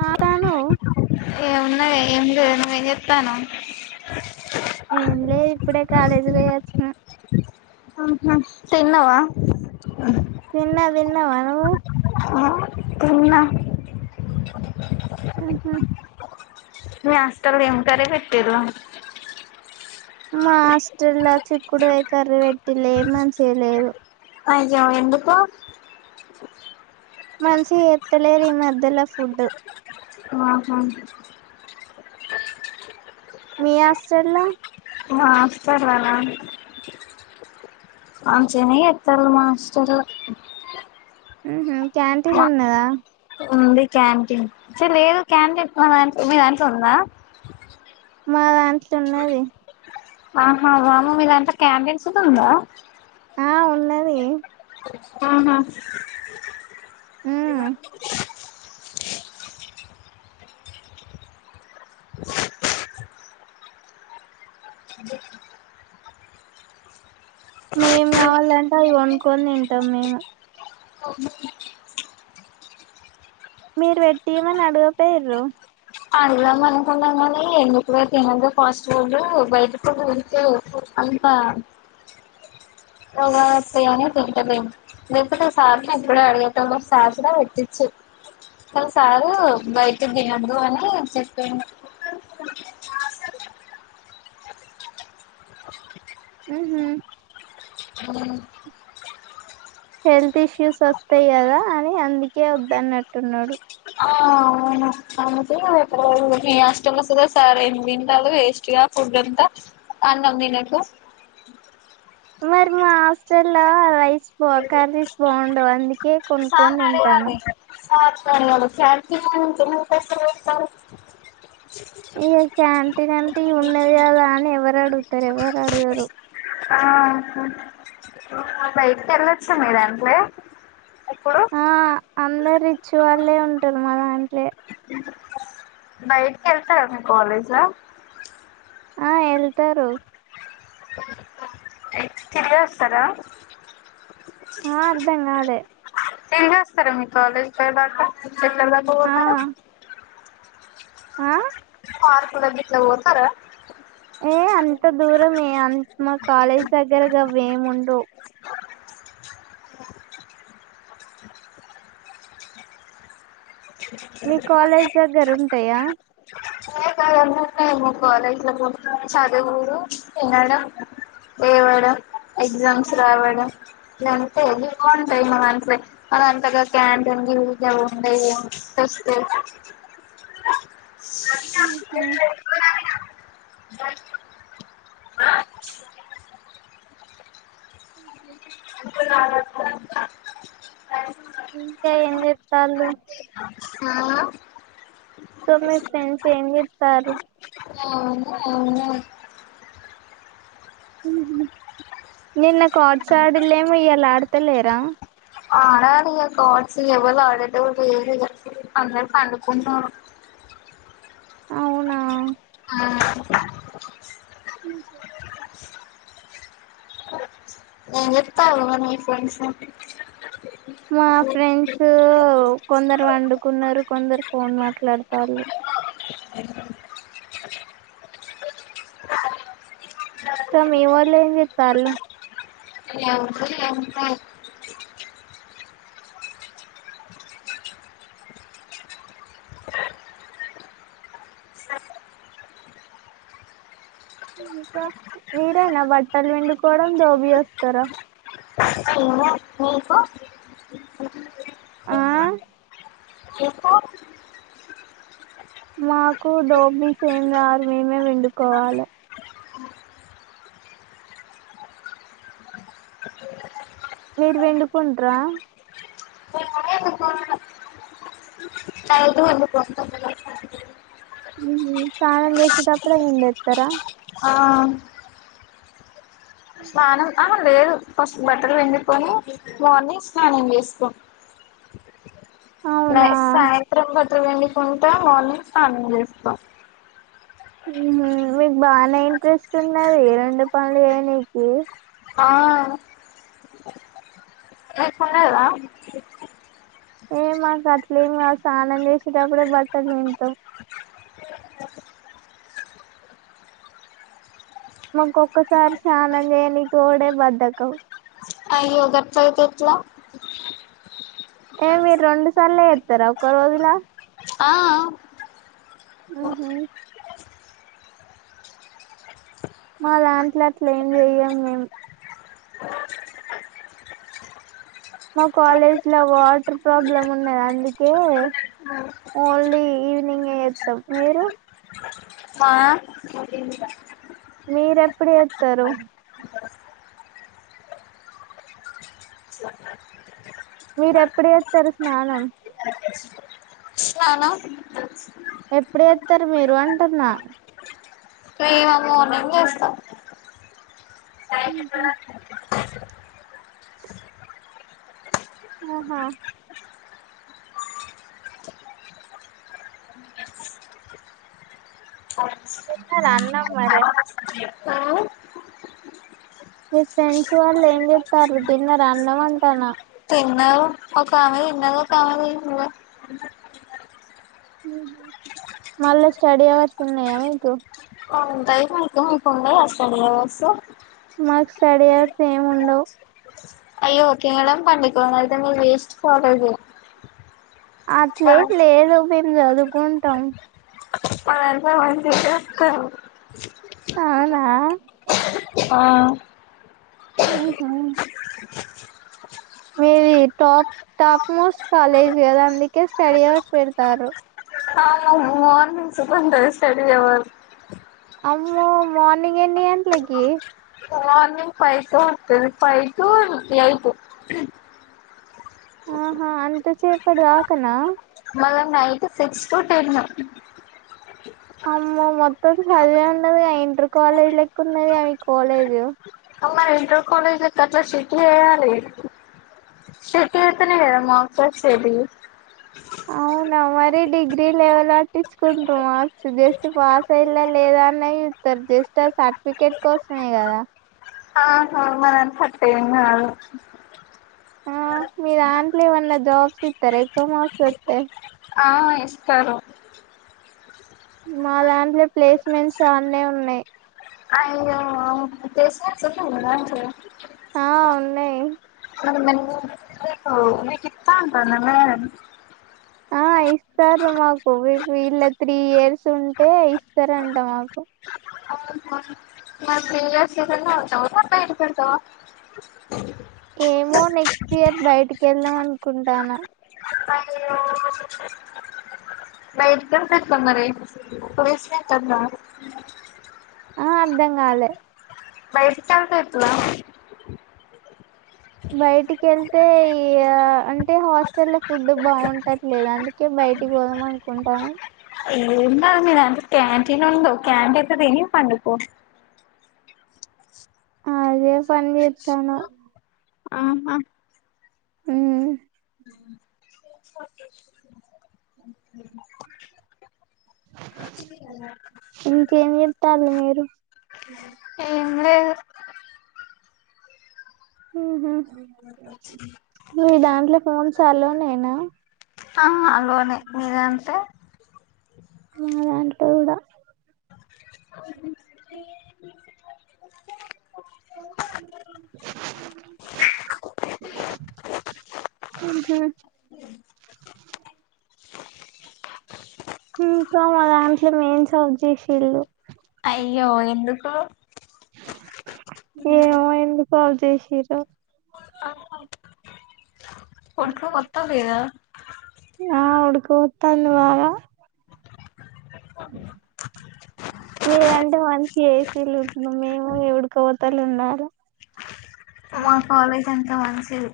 ఆ తాను ఏ ఉన్నాయే ఎందే నువ్ ఎంజేత్తన్నావ్? ఏం లేదు ఇప్పుడే కాలేజీ వొయొచ్చిన అహా తిన్నవా అ నువా నువ్వు ఆ తిన్న మ్ హు మీ హాస్టల్ల ఏం కర్రి పెట్టిర్రు మా హస్టల్ల చిక్కుడుగాయ్ కర్రీ వెట్టిల్లు ఎం మంచిగ లేదు. అయ్యో ఎందుకు? మంచిగ ఎత్తలేరు ఈ మధ్యల ఫుడ్డు ఆహా మీ హాస్టల్ ల్ల మా హాస్టల్లనా మంచిగనే చెత్తల్లు మా హాస్టల్ ల్ల మ్ హు క్యాంటీన్ ఉన్నదా? ఉంది క్యాంటీన్ చి లేదు క్యాంటీన్ మా దాం మీ దాంట్లొ ఉందా? మా దాంట్లున్నది ఆహా వామ్మో మీదాంట్ల క్యాంటన్స్ దుందా? ఆ ఉన్నదీ ఆహ ఉమ్ మేం గావాలంటే అవి కొనుకొని తింటం మేము మీరు వెట్టిమని అడుగపోయురు అడుగుదాం అనుకున్నం గానీ ఎందుకులే తినేదే ఫాస్ట్ ఫుడ్డు బయటికెళ్లి తింటే వద్దు అంతా ఎంగాదులే త్తయ్య అని తింటలేం లేకపొతె సార్ నీ ఎప్పుడో అడిగేటొళ్ళం సార్ గూడ పెట్టిచ్చు. కని సారు బైటిద్ తిన్నొద్దు అని కి చెప్పిండు ఉహు ఉ హెల్త్ ఇష్యూస్ వస్తాయి గదా అని అందుకే వద్దన్నట్టున్నడు ఆ అవును మీ హాస్టల్లొస్తదో సార్ ఎం తింటాళ్ళు వేస్ట్ గా ఫుడ్డంతా ఆ అన్నం తినక మరి మా హాస్టల్ ల్ల రైస్ బా కర్రీస్ బావుండవ్ అంది సార్ నడగాలి సర్ కి అడగాలి సర్కి [unintelligible] ఇగ క్యాంటీన్ అంటే ఉన్నది గదా అని ఎవరు అడుగుతరు ఎవరు అడగరు. ఆహా బైటికేల్లొచ్చ మీ దాంట్లె ఎప్పుడు ఆ అందరు రిచ్ వాళ్ళే ఉంటరు మదాన్ బయటికేళ్తర మీ కాలేజ్ ల ఆ ఎళ్తరు తిరిగొస్తరా ఆ అర్ధంగాలే తిరిగొస్తరా మీ కాలేజ్ కడ్దాకా ఎక్కడి దాకా ఆ పోతరు? ఆ పార్కుల గిట్ల వొతరా ఏ అంత దూరమే అన్ మా కాలేజీ దగ్గర గవ్వెముండవ్ మీ కాలేజ్ దగ్గర ఉంటయా మా కాలేజ్ ల మొత్తం చదువుడు తినడం లేేవడం ఎగ్జామ్స్ రావడం లేదంటే అ [unintelligible] మనదంత క్యాంటీన్ ఇ ఊకె ఉంటాయమో ఇంట్రెస్ట్ లేదా ఉహు అ అ ఉంది [unintelligible] ఇంకా ఏం చెత్తాల్లు ఆ సో మీ ఫ్రెండ్స్ ఏంచేత్తరు అవును అవును నిన్న కాట్స్ ఆడిలేమో ఇయాల ఆడతలేరా ఆడాలిగ కాడ్స్ ఎవలాడెటోల్లులేరు ఇగ అందరు పండుకున్నరు. అవునా ఆ ఎమ్ చెత్తల్ మీ ఫ్రెండ్స్ మా ఫ్రెండ్సు కొందరు పండుకున్నరు. కొందరు ఫోన్ మాట్లాడతాళ్ళు. మీ వొళ్ళు ఏం చెత్తలు [unintelligible] ఇంకా మీరేనా బట్టలు పిండుకోవడం దోబీ వస్తారా మేమే ఆ నీకు మాకు దోపిస్ ఏం రారు మేమే పిండుకోవాల మీరు పిండుకుంట్రా మిమ్మల్ని నైటు పిండుకుంటాం ఉహు స్నానం చేసేటప్పుడే పిండేత్తరా ఆ స్నానం ఆహ లేదు ఫస్ట్ బట్టలు పిండుకొని మార్నింగ్ స్నానం చేసుకు అవునా నైట్ సాయంత్రం బట్టలు పిండుకుంట. మార్నింగ్ స్నానం చేస్తా. ఉహు మీకు బానే ఇంట్రెస్ట్ ఉన్నది రెండు పనులు చేయనికి ఆ నీకున్నదా ఏ మాకు అట్లేమి కాదు. సానం చేసేటప్పుడే బట్టలు పిండుతం. మాకు ఒక్కసారి స్నానం చేయనికి పోవుడే బద్దకం. అయ్యో గట్ల అయితే ఎట్ల ఏ మీరు రెండు సార్లు చెత్తరా ఒక్క రోజులా ఆఆ ఆహ మాదాంట్ల అట్ల ఏం చెయ్యం మేము మా కాలేజీలో వాటర్ ప్రాబ్లం ఉన్నది అందుకే ఓన్లీ ఈవినింగె చేత్తం మీరు మా మీరెప్పుడు చెత్తరు మీరు ఎప్పుడు చేస్తరు స్నానం స్నానం ఎప్పుడు చెత్తరు మీరు అంటన్న ఏమో మార్నింగ్ చేస్తా ఉహు ఆహా తిన్నర అన్నం మరె ఆ మీ ఫ్రెండ్స్ వాళ్ళు ఏం చెత్తారు. తిన్నరా అన్నము అంటానా తిన్న ఒకామె ఇందాక కామెంట్ చేసింది ఉ మళ్ళ స్టడీ అవర్స్ ఉన్నాయా మీకు ఉంటయి మాకు మీకున్నా అసలు ఏం వస్తవ్ మాకు స్టడీయవర్స్ ఏం ఉండవు అయ్యో తినడం పండుకోవడం అయితే మీది వేస్టు కాలేజీ అట్లే ఏం లేదు మేము చదువుకుంటాం మా దాంట్ల మంచిగ చెప్తరు అవునా ఆ ఊహు మీది the top top most college కద అందుకే స్టడియావర్స్ పెడుతారు మార్నింగ్స్ సుత ఉంటది స్టడియవర్ అయ్యో మార్నింగ్ ఏన్ని గంటలకి మార్నింగ్ ఫైవ్ టు ఉంటది ఫైవ్ టు ఎయిటు ఆహా అంత సేపటి దాకనా మల్ల నైట్ సిక్స్ టు టెను అమ్మో మొత్తం చదివే ఉన్నదిగ ఇంటర్ కాలేజ్ లెక్క ఉన్నదిగా మీ కాలేజ్ మల్ల ఇంటర్ కలేజ్ లెక్క అట్ల స్ట్రీటు చేయాలి స్టిక్ట్ చేత్తే నే కదా మాక్స్ వచ్చేది అవు అవునా మరీ డిగ్రీ లెవల్ పట్టించుకుంట్రా మార్క్స్ జస్ట్ పాస్ అయిలా లేదా అనే యూ తరు జేస్ట్ అ సర్టిఫికెట్ కోసమే కద అ మనం సట్టేం కాదు ఆ మీ దాంట్లేమన్న జాబ్స్ ఇత్తర ఎక్కువ మాక్సతే ఆ ఇస్తరు మా దాంట్ల ప్లేస్మెంట్స్ ఆన్నే ఉన్నయి ఆ ప్లేస్మెంట్స్ ఉన్నయడ మంచిగా ఆ ఉన్నయి మరి నువ్వు ఒ మీకిత్తాంటంద మేడం ఆ ఆ ఇస్తారు మాకు వి వీళ్ళ త్రీ ఇయర్స్ ఉంటే ఇస్తారంట మాకు ఆ త్రీ ఇయర్స్ ఇళ్లనే ఉంటవ మరి వదిలిపెడతవా ఏమో నెక్స్ట్ ఇయర్ బయటికెళ్దాం అనుకుంటాన్న బయటికి ఏళ్తే ఎట్లా మరి [unintelligible] కదా ఆ అర్ధం కాలే బయటికెళ్తే ఎట్లా బయటికి కెళ్తే ఈ గ అంటే హాస్టల్ ల ఫుడ్ బాగుంటట్లేదు అందుకే బ బయటికి పోదాం అనుకుంటాన్నం ఏం కాదు మీదాంట్ల క్యాంటిన్ ఉండు క్యాంటీన్ల తిని పండుకొ ఆదే పని చేత్తన్నం ఆహ ఊ ఇంకేం చెత్తాళ్ళు మీరు ఏం లేదు ఉహు మీ దాంట్లో ఫోన్స్ ఆల్లో నేనా అలోనే మీదాంటే మాలాంటోడా [inaudible] ఉహు ఇంకా మా దాంట్ల మెన్స్ ఆఫ్ జేసిల్లు అయ్యో ఎందుకు వున్నాడు కాల్ చెసిర్రా నువ్వు ఓత్తలేద ఆ ఉడుకోతాన్ది బాగ మీరంటే మంచి ఏసీలుంటు మేము ఎ వుడ్కవొతలుండాల మా కాలేజంత మంచిది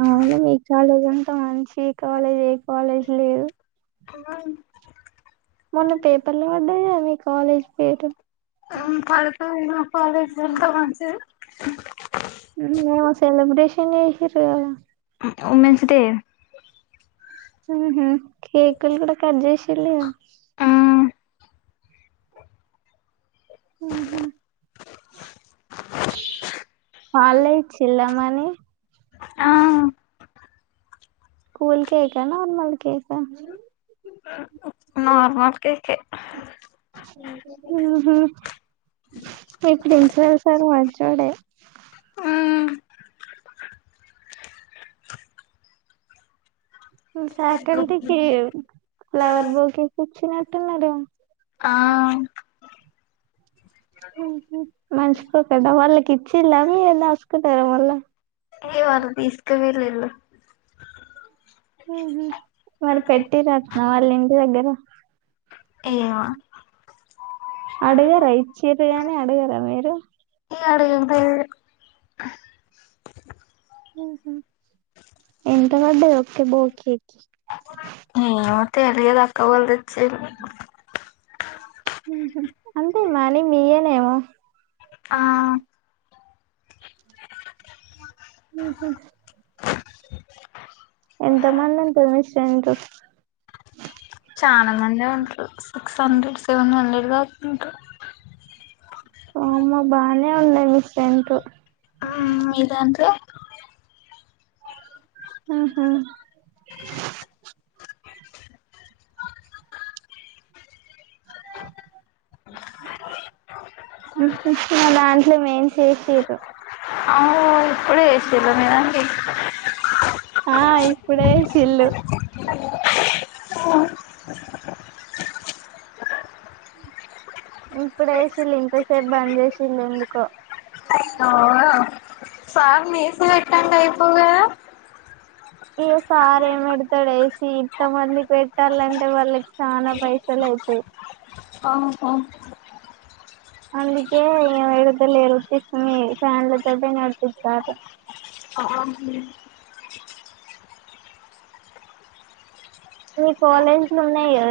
అవ్ను మీ కాలేజంతా మంచి ఈ కాలేజ్ ఏ కాలేజ్ లేదు. ఆన్ మొన్న పేపర్లు వడ్డాయిగద మీ కాలేజ్ పేరు పడుత ఇగ కాలేజ్ అంత మంచిదే ఉహ్ ఏమో సెలబ్రేషన్ ఇసిర్రు గదా ఉ వుమెన్స్ డే ఉహు కేకులు కూడా కట్ చేషిల్లు ఇగ ఆ ఉహు వాల్లే ఇచ్చిల మని ఆ కూల్ కేకా, నార్మల్ కేకా? నర్మాల్ కేకే ఉహు మీ ప్రిన్పల్సారు మంచోడే మ్మ్ ఫ్యాకల్టీకి ఫ్లవర్ బోకేసిచ్చినట్టున్నారు. ఆహ్ ఉహు మంచ్చికో కదా వాళ్ళకిచ్చిలా మీ దాస్కుంటారా మళ్ళ ఏ వాళ్ళు తీస్కవేలిలు ఉహ్ మరి పెట్టిరాట్న వాళ్ళ ఇంటి దగ్గర ఏమో అడ్గారా ఇచ్చేరే అనే అడ్గారా మీరు? ఇగ అడగలేదు ఉహు ఎంత వడ్డది ఒక్క బోకేకి? మాకు తేలిదులాక్క వాళ్ళు తేచ్చేలు ఉహ్ అంతే మనీ మీయేనేమ ఉ ఆ ఉహు ఎంత మనందుంటరు మీ శ్రేంతు? చాలా మందే ఉంటారు సిక్స్ హండ్రెడ్, సెవెన్ హండ్రెడ్గా ఉంట్రు వామ్మో బానే ఉన్నాయ్ మీ శ్రేంట్ మీదాంట్లే? ఉహు ఉహు మదాంట్లో మేన్సెసిండ్రూ ఎసింలామీనాన్సీ ఆ ఇప్పుడేసిల్లు ఇప్పుడేసిళు ఇంతసేపు బంద్ చేసిళేందుకో ఆ మేసి వెట్టాండగైపోవ గదా ఈ సారేమి పెడతాడు ఏసి ఇంత మందికి పెట్టాలంటే వాళ్ళకి చనా పైసలె ఓకే ఆహా అందుకే ఇగ వెడుతలిరు సిస్టం ఇ ఫ్యాన్లదొనే నడ్పితారు ఆహా మీ కాలేజ్లున్నాయి గదా